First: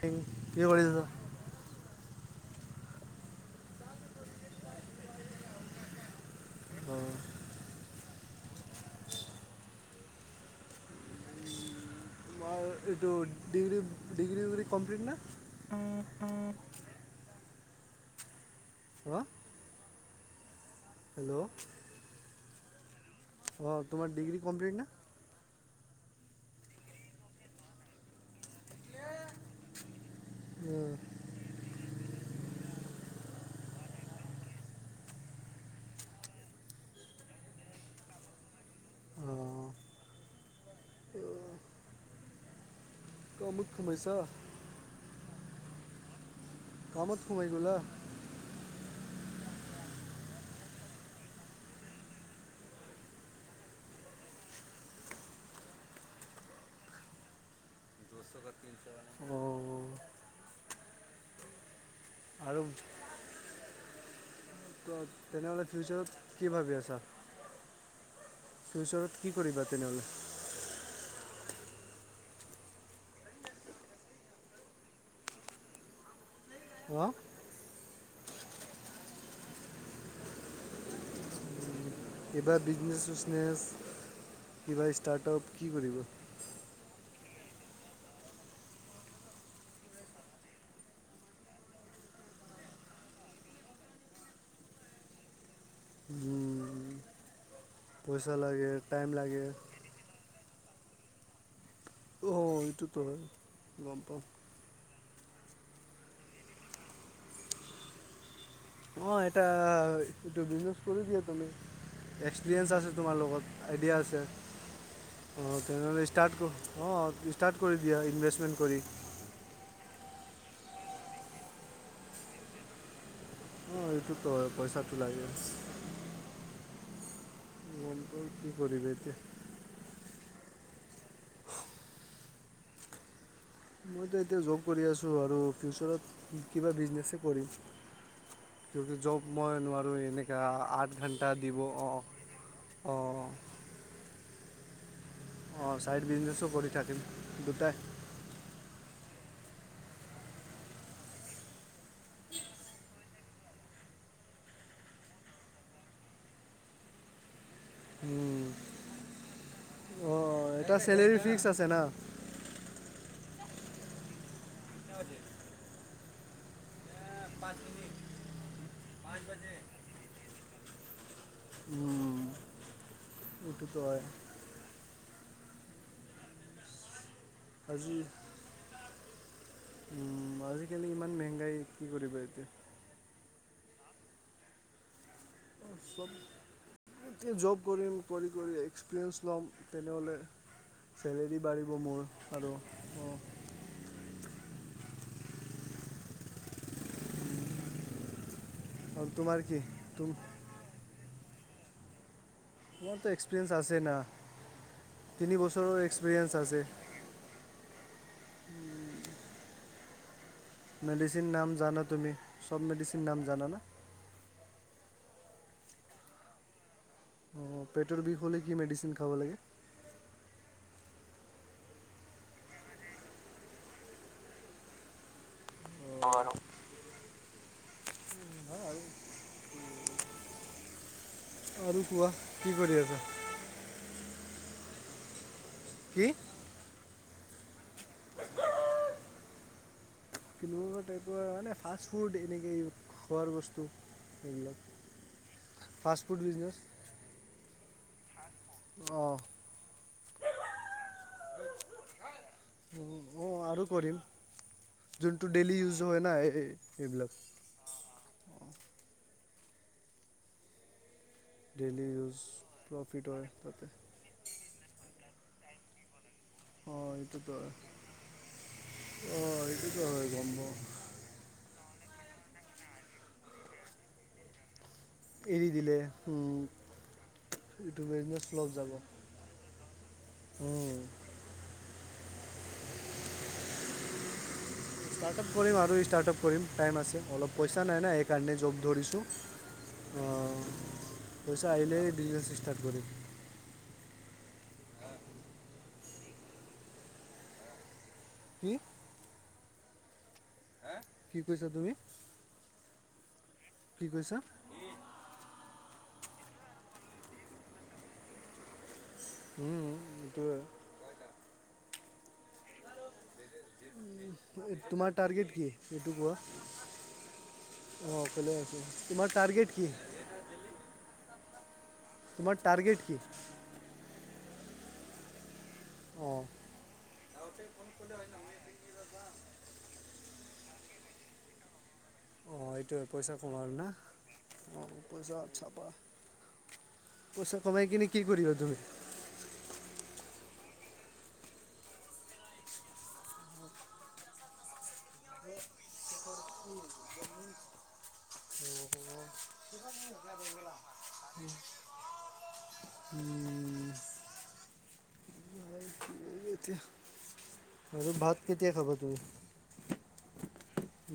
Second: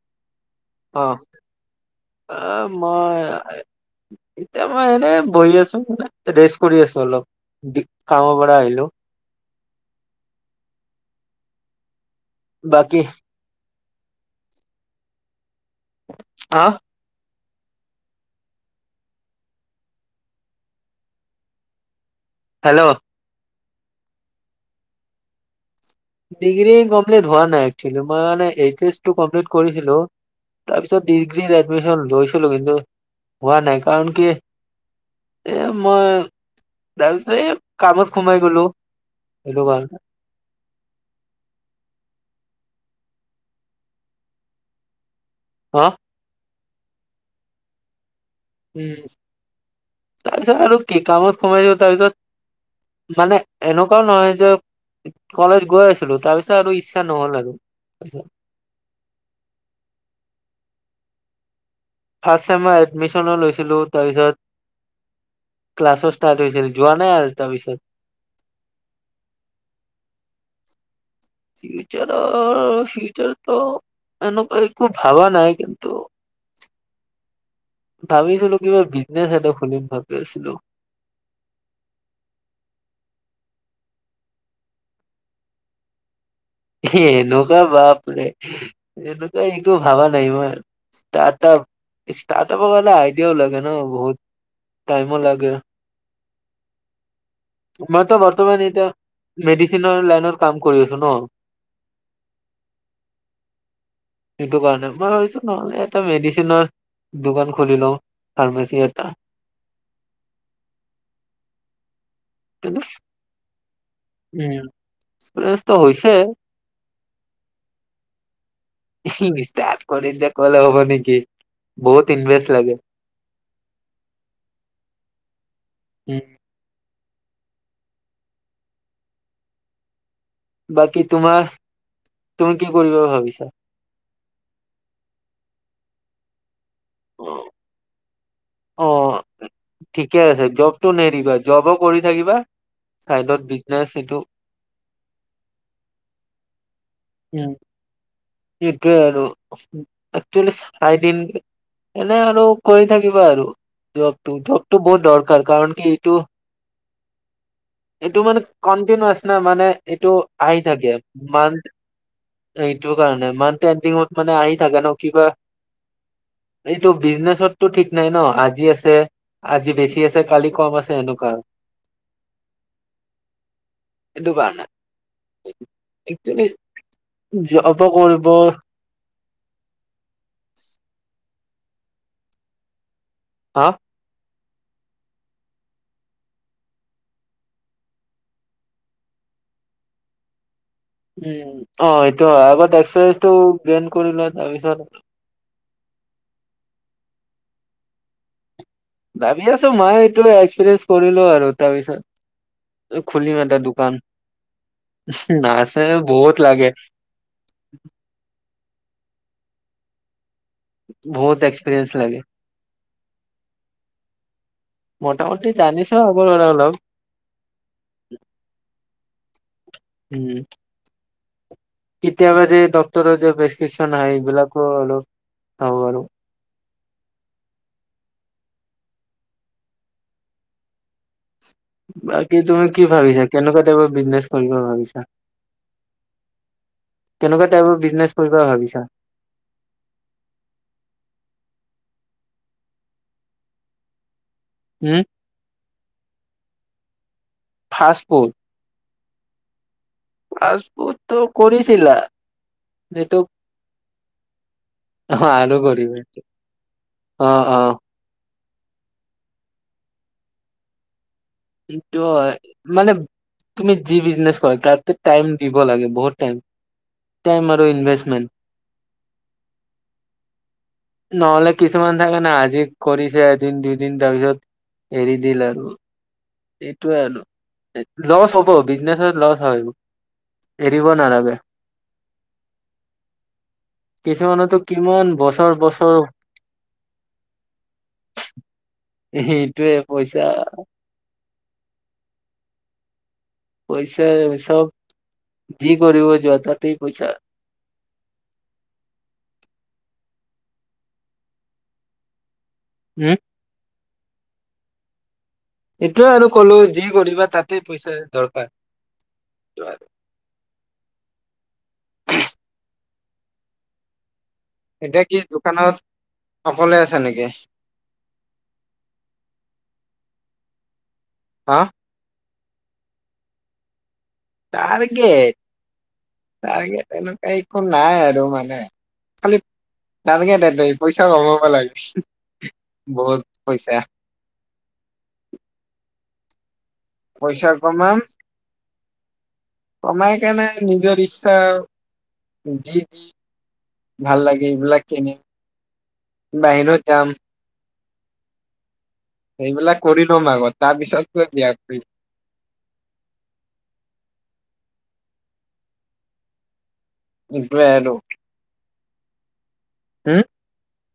কি কৰি আছা? অহ এ মই এতিয়া মই এনেই বহি আছো মানে ৰেষ্ট কৰি অ আছো অলপ। কামৰ পৰা আহিলো। [unintelligible] তোমাৰ বাকী এইটো ডিগ্ৰী ডিগ্ৰী ডিগ্ৰী কমপ্লিট নে? অ অহ হেল্লো। হেল্লো অ তোমাৰ ডিগ্ৰী কমপ্লিট না? ডিগ্ৰী কমপ্লিট হোৱা নাই একচুৱেলি মই মানে এইচ এছ টো কমপ্লিট কৰিছিলো। তাৰপিছত ডিগ্ৰীত এডমিশন লৈছিলো কিন্তু হোৱা নাই কাৰণ কি এ মই তাৰ পিছত এ কামত সোমাই গলো সেইটো কাৰনে। উম। কামত সোমাইছা? অহ কামত সোমাই গলা? উম তাৰপিছত আৰু কি কামত সোমাইছো তাৰপিছত মানে এনেকুৱাও নহয় যে কলেজ গৈ আছিলো তাৰপিছত আৰু ইচ্ছা নহ'ল আৰু। অঁ ফাৰ্ষ্ট আৰু ছেমৰ এডমিচনো লৈছিলো তাৰপিছত ত- তেনেহ'লে ক্লাছো ফিউচাৰত ষ্টাৰ্ট কি হৈছিল ভাবি যোৱা আছা? নাই আৰু তাৰপিছত ফিউচাৰত কি কৰিবা তেনেহ'লে? [inaudible] ফিউচাৰৰ ফিউচাৰটো এনেকুৱা একো ভাবা নাই কিন্তু অহ ভাবিছিলো কিবা বিজনেচ এটা খুলিম ভাবি আছিলো। এইবাৰ বিজনেছ-চিজনেছ কিবা ষ্টাৰ্টআপ কি কৰিবা? এনেকুৱা বাপৰে এনেকুৱা এইটো ভাবা নাই মই ষ্টাৰ্টআপ ষ্টাৰ্টআপাৰ কাৰণে আইডিয়াও লাগে ন বহুত। টাইমো লাগে। উম মইতো পইচা বৰ্তমান লাগে এতিয়া টাইম লাগে মেডিচিনৰ লাইনত কাম কৰি আছো ন। অহ এইটোতো হয় গম পাওঁ। সেইটো কাৰণে। মই ভাবিছো নহ'লে এটা মেডিচিনৰ দোকান খুলি লওঁ ফাৰ্মাচী অহ এটা এইটো বিজনেছ কৰি দিয়া তুমি এক্সপিৰিয়েঞ্চ কিন্তু আছে তোমাৰ লগত। আইডিয়া আছে, উম, অহ ব্যস্ত তেনে'লে হৈছে ষ্টাৰ্ট কৰো অ ষ্টাৰ্ট কৰি দিয়া ইনভেষ্টমেণ্ট কৰি। ষ্টাৰ্ট কৰি দিয়া কলে হ'ব নেকি বহুত ইনভেষ্ট লাগে। অ এইটোতো হয় পইচাটো লাগে। উম। গম পাওঁ কি কৰিব এতিয়া। বাকী তোমাৰ তুমি কি কৰিবা ভাবিছা? মইতো এতিয়া জোব কৰি আছোঁ আৰু ফিউচাৰত কিবা বিজনেছে কৰিম। কি অ', জব মই? নোৱাৰোঁ ঠিকে এনেকা আছে জব আঠ টো ঘণ্টা নেৰিবা দিব জবো অঁ কৰি থাকিবা অঁ চাইডত বিজনেচ সেটো। অঁ ছাইড বিজনেছো কৰি থাকিম। দুটাই [unintelligible] [unintelligible] এনে আৰু কৰি থাকিবা আৰু, জবটো জবটো বহুত দৰকাৰ কাৰণ কি এইটো এইটো মানে উম, কনটিনাচ ন মানে এইটো অঁ আহি এটা থাকে চেলেৰি ফিক্স মান। আছে এইটো কাৰণে মান এডিঙত মানে আহি থাকে ন কিবা। এইটো বিজনেচতো ঠিক না নাই ন আজি আছে আজি বেছি আছে। কালি কম আছে এনেুৱা। উটোুটয় [unintelligible] সেইটো কাৰণে একেল জব আজি গল, উম আজিকালি ইমান মেংগাই কি কৰিবা এতিয় হা [unintelligible] এ জব কৰিম কৰি কৰি এক্সপিৰিয়েঞ্চ ল'ম তেনেহ'লে। চেলেৰী উম বাঢ়িব অ মোৰ সেইটো হয় আৰু আগ অ', এক্সপিৰিয়েঞ্চটো গ্ৰন কৰি ল তাৰপিছত আৰু তোমাৰ ভাবি কি আছো মই তুম এইটো এক্সপিৰিয়েঞ্চ কৰিলো আৰু তাৰপিছত। তোমাৰতো খুলিি এক্সপিৰিয়েঞ্চ মটা আছে না। দোকান তিনি বছৰৰ নছে এক্সপিৰিয়েঞ্চ বহত আছে। লাগে। মেডিচিন বহুত নাম জানা এক্সপিৰিয়েঞ্চ তুমি লাগে চব মেডিচিন নাম জানাানা? প্ৰথমতে জানিচিলোঅলপ? অঁ পেটৰ বিষ হ'লে কি মেডিচিন খাব লাগে। উম্ কেতিয়াবা যে ডাক্তৰৰ যে প্ৰেছক্ৰিপশ্যন আহে এইবিলাকো অলপ। চাওঁ আৰু উ [unintelligible] নহয় আৰু আৰু কোৱা বাকী তুমি কৰি কি আছা? ভাবিছা কেনেকুৱা টাইপৰ বিজনেছ কৰিব ভাবিছা? কি কেনেকুৱা তাইপৰ বিজনেছ কৰিব বলি ভাবিছা? ফিল টাইপৰ মানে ফাষ্ট ফুড এনেকৈ খোৱাৰ বস্তু এইেইবিলাক। হও [unintelligible] ফাষ্ট ফুড ব বিজনেছ। Fast food. অঁ্ ফাষ্টফুড ত কৰিছিলা এটো। অঁ আৰু কৰিম। অ যোনটো ডেইলি আৰু ইউজ কৰিম হয় না এই এইবিলাক অ অ্ ডেইলি ত ইউজ মানে প্ৰফিট হয় তাতে তুমি যি বিজনেছ কৰা তাত টাইম দিব লাগে বহুত টাইম। অ এইটোতো টাইম হয়, আৰু ইনভেষ্টমেন্ট ্অ এইটোতো হয় গম পা্ নহ'লে কিছুমান থাকে নাই আজি কৰিছে এদিন দুইদিন তাৰপিছত। দিল এৰি আৰু দিলে, এইটোয়ে এইটো আৰু বিজনেছ লছ ফ্লপ হ'ব যাব বিজনেচত লছ হয়, এৰিব নালাগে কিছুমানতো। কিমান ষ্টাৰ্টআপ বছৰ কৰিম আৰু বছৰ ষ্টাৰ্টআপ কৰিম টাইম আছে অলপ পইচা নাই নাই সেইকাৰণে জব ধৰিছোঁ। সেইটয়ে পইচা? অঁ, পইচা, আহিল বিজনেছ ষ্টাৰ্ট কৰিম। পইচা চব, যি কৰিব যোৱা তাতেই পইচা। কি? বা, কি কৈছা তুমি? উম, কি কৈছা? এইটোৱেই আৰু কলো, যি কৰিবা তাতেই পইচা দৰকাৰ। এইটো উম, আৰু। এইটোৱেই। তোমাৰ এতিয়া টাৰ্গেট কি, দোকানত এইটো কোৱা? অকলে আছা নেকি অ, ভালে আছো, তোমাৰ টাৰ্গেট কি? আ, তোমাৰ টাৰ্গেট কি? টাৰ্গেট, অ', টাৰ্গেট এনেকুৱা একো নাই আৰু মানে। খালি টাৰ্গেট এটাই, পইচা কমাব লাগে। অ, এইটোৱেই পইচা বহুত কমাবা না, পইচা অ, পইচা চাবা। পইচা কমাই কিনি কি কৰিবা তুমি? কমাই কেনে, নিজৰ ইচ্ছা, যিটি ভাল লাগে, এইবিলাক কিনিম। বাহিৰত যাম [inaudible] [inaudible] সেইবিলাক কৰি ল'ম আগত, তাৰ পিছতেই বিয়া কৰিম। উম, উম, এতিয়া আৰু ভাত কেতিয়া খাবা তুমি? উম,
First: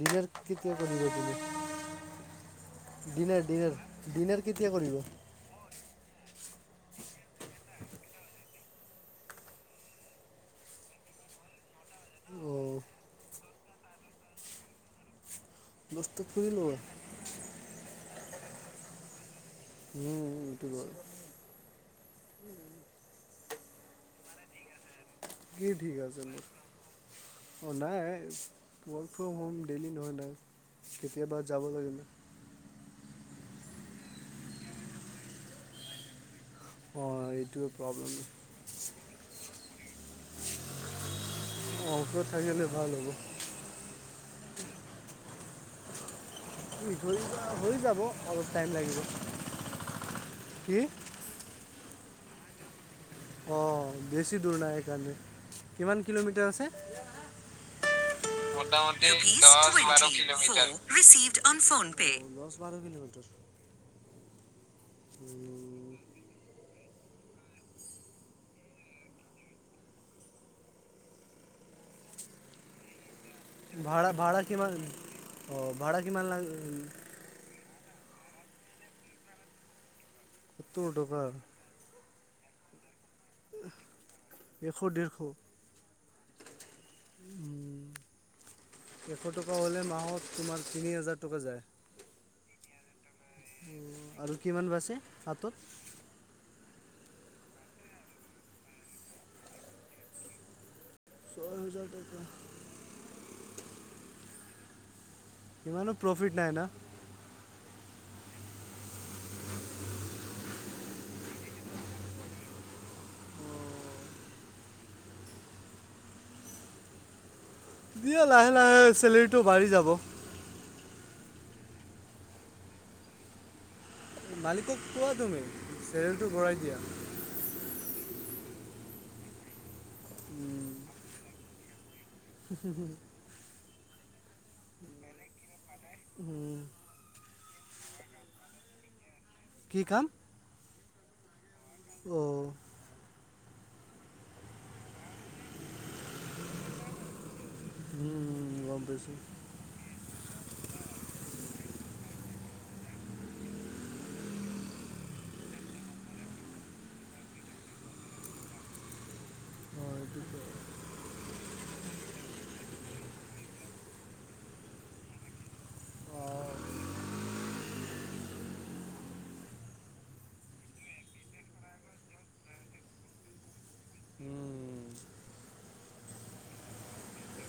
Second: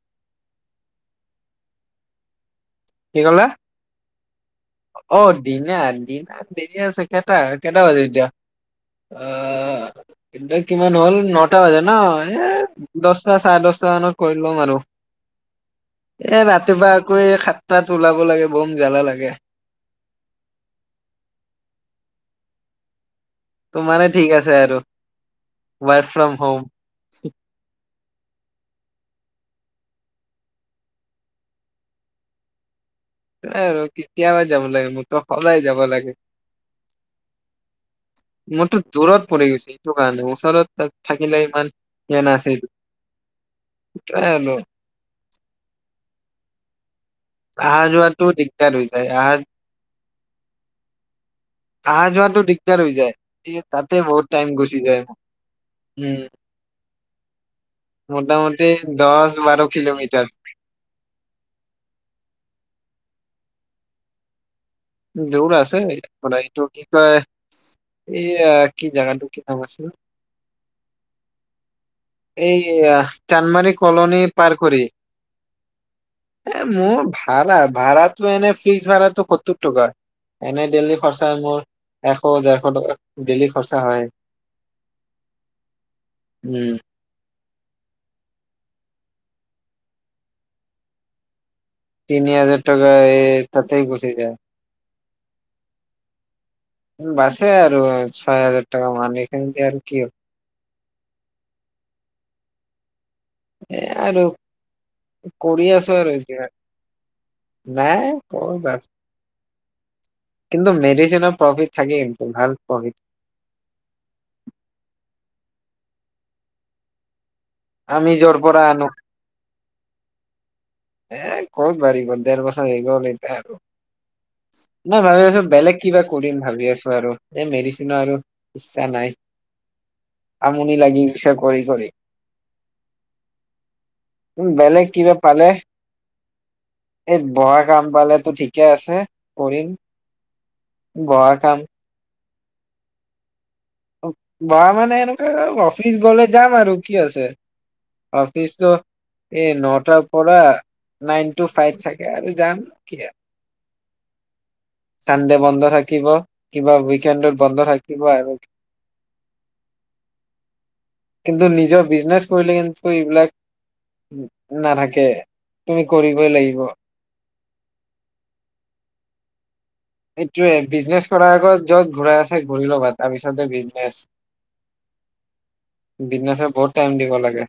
ডিনাৰ, কেতিয়া কৰিবা তুমি? কি ডিনাৰ, ক'লা ডিনাৰ, ডিনাৰ কেতিয়া কৰিবা? অ, ডিনাৰ, ডিনাৰ দেৰি আছে, কেইটা, কেইটা বাজে এতিয়া আ এতিয়া কিমান হ'ল, নটা বাজিল ন, অ' এই দহটা চাৰে দশটা মানত কৰি ল'ম আৰু। দহটাত এ, কৰি ল'বা। ৰাতিপুৱা আকৌ এই সাতটাত ওলাব লাগে, বম জালা লাগে। উম, ইটো হয়। তোমাৰেই ঠিক আছে আৰু, ৱাইফ ফ্ৰমহ'ম‌ হোম। অ, নাই, ৱৰ্ক ফ্ৰম হোম, ডেইলি নহয় নহয়, কেতিয়াবা যাব লাগে নহয়। এই আৰু কেতিয়াবা যাব লাগে, মোৰটো সদায় যাব লাগে। অ, এইটোৱেই প্ৰবলেম। মোৰটো দূৰত পৰি গৈছো, এইটো কাৰণে, ওচৰত থাকিলে ইমান অ, ইয়া ওচৰত নাছিল থাকিলে ভাল হ'ব। [unintelligible] কি হৈ যাব, হৈ অহা যাব, যোৱাটো অলপ টাইম দিগদাৰ হৈ লাগিব যায় অহা কি? অহা যোৱাটো, দিগদাৰ হৈ যায়। এ অ, তাতে বহুত বেছি টাইম দূৰ না গুচি যায় সেইকাৰণে, কিমান উম কিলোমিটাৰ আছে? মোটামোটি দহ, বাৰ কিলোমিটাৰ ৰিচিভ অ'ন, ফ'নপে, অ, দহ বাৰ কিলোমিটাৰ। দূৰ আছে, উম, এইটো কি কয়? এইয়া কি জাগাটো, কি নাম আছিল? এই চানমাৰি আহ চান্দমাৰী ভাড়া কলনী ভাড়া পাৰ কিমান কৰি, অঁ ভাড়া কিমান লাগ এ মোৰ- ভাড়া ভাড়াটো, এনেই ফ্ৰিকচ ভাড়াটো সত্তৰ টকা, এনেই সত্তৰ দেইলি টকা খৰ্চ্চা মোৰ এশ, ডেৰশ টকা, ডেলি খৰচা হয়ে, এশ ডেৰশ উমঁ। এশ টকা হ'লে, মাহত তোমাৰ তিনি হাজাৰ টকা যায়। তিনি হেজাৰ টকা এই তাতে গুচি যায়। আৰু কিমান বাছে হাতত? বাছে আৰু ছয় হাজাৰ টকা মান, এইখিনিয়েই আৰু কি হ'ব। ছয় হাজাৰ টকা এ আৰু কৰি ইমানো আছো আৰু প্ৰফিট নাই এতিয়া। না নাই কত বাছ কিন্তু মেডিচিনৰ প্ৰফিট থাকে কিন্তু ভাল প্ৰফিট। আমি দিয়ে, যৰ লাহে পৰা লাহে আনো চেলেৰিটো বাঢ়ি যাব। এ ক'ত বাঢ়িব ডেৰ বছৰ হৈ গ'ল, এতিয়া আৰু মালিকক নাই কোৱা ভাবি আছো, তুমি বেলেগ কিবা চেলেৰিটো কৰিম বঢ়াই ভাবি দিয়া আছো আৰু। এ মেডিচিনৰ আৰু ইচ্ছা নাই, উম, আমনি লাগি গৈছে কৰি কৰি। [unintelligible] উ, বেলেগ কিবা পালে। উম। এই বহা কাম পালেতো ঠিকে আছে, কৰিম কি কাম বহা কাম। অ' বহা মানে এনেকুৱা অফিচ গলে যাম আৰু কি আছে। উম, অফিচত গম পাইছোঁ এই নটাৰ পৰা নাইন টু ফাইভ থাকে আৰু যাম কি আৰু। চানডে বন্ধ থাকিব, কিবা উইকেন্দত বন্ধ থাকিব আৰু অ', এইটো [unintelligible] কিন্তু নিজৰ বিজনেছ কৰিলে কিন্তু এইবিলাক নাথাকে তুমি কৰিবই লাগিব। অ', এইটোয়ে বিজনেছ কৰাৰ আগত য'ত ঘূৰা আছে, ঘূৰি ল'বা, তাৰ পিছতহে বিজনেচ। উম, বিজনেচত বহুত টাইম দিব লাগে।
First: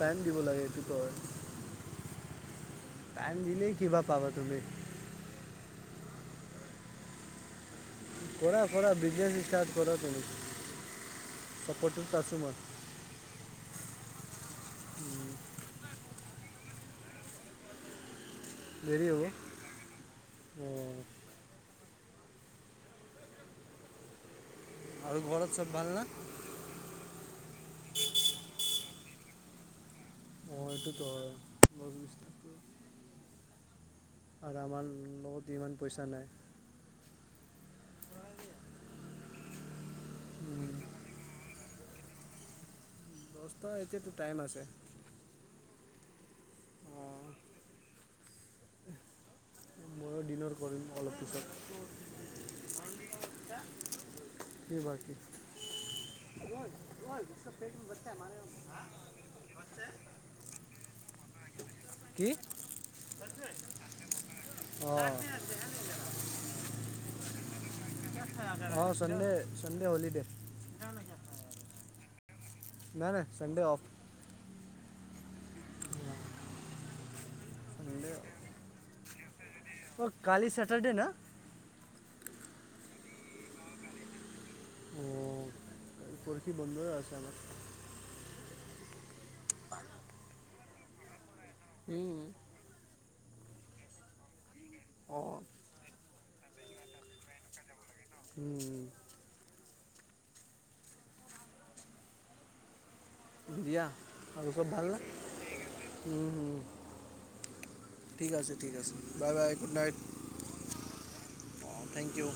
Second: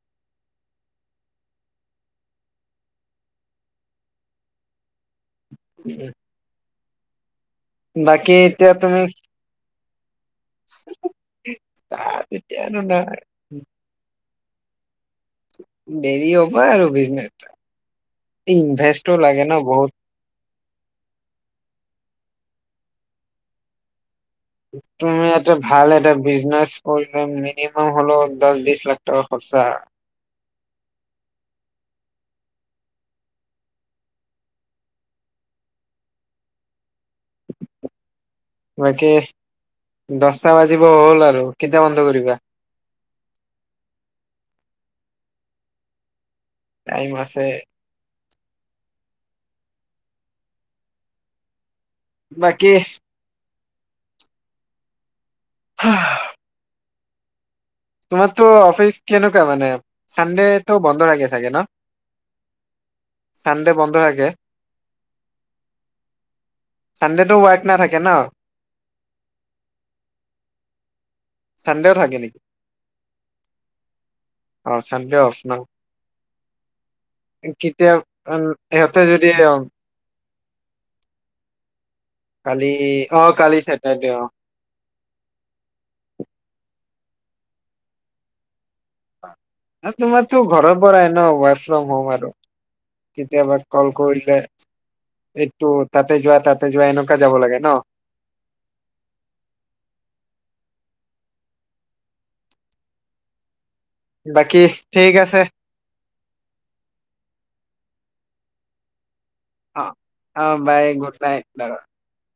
টাইম দিব লাগে এইটোটো হয়। টাইম দিলেই কিবা পাবা তুমি। [unintelligible] বাকী কৰা এতিয়া কৰা তুমি বিজনেচ ষ্টাৰ্ট কৰা তুমি। চাপৰ্টত তাত আছো মই, এতিয়া আৰু নাই উম। দেৰি হ'ব আৰু বিজনেচত, দেৰি হ'ব ইনভেষ্টও লাগে ন বহুত। অ', আৰু তুমি ঘৰত এটা চব ভাল না এটা বিজনেচ কৰিলেও মিনিমাম হলেও, দহ বিশ লাখ টকা খৰচা। অ', এইটোতো হয়, দশ বিশ লাখ। আৰু আমাৰ ল-লগত ইমান পইচা নাই। বাকী, দচটা বাজিব হ'ল আৰু কেতিয়া বন্ধ কৰিবা? দচটা, এতিয়াতো টাইম আছে। টাইম অঁ আছে। ময়ো ডিনাৰ কৰিম অলপ পিছত। বাকী। কি বাকী [unintelligible] তোমাৰতো অফিচ কেনেকুৱা মানে চানডেটো বন্ধ থাকে চাগে ন? কি? চানডে বন্ধ থাকে অ'। চানডেটো [unintelligible] নাথাকে ন। অ' চানডে চানডে হলিডে। [unintelligible] চানডেও থাকে নেকি? নাই নাই চাণ্ডে অফ'। অ' চানডে অফ ন? কেতিয়া সণ্ডে সিহঁতে যদি অ'। অ' কালি চেটাৰডে না? কালি অ' কালি চেটাৰডে অ'। অঁ পৰহি বন্ধই আছে আমাৰ। এ তোমাৰটো ঘৰৰ পৰাই ন, ৱৰ্ক ফ্ৰম হোম আৰু। কেতিয়াবা কল কৰিলে অঁ এইটো তাতে যোৱা তাতে যোৱা এনেকুৱা যাব লাগে ন। [inaudible] দিয়া, আৰু বাকী চব ভালনে? ঠিক আছে উম, ঠিক আছে ঠিক আছে। Bye bye! গুড নাইট অ' অ' বাই গুড নাইট অঁ [unintelligible] থেংক ইউ!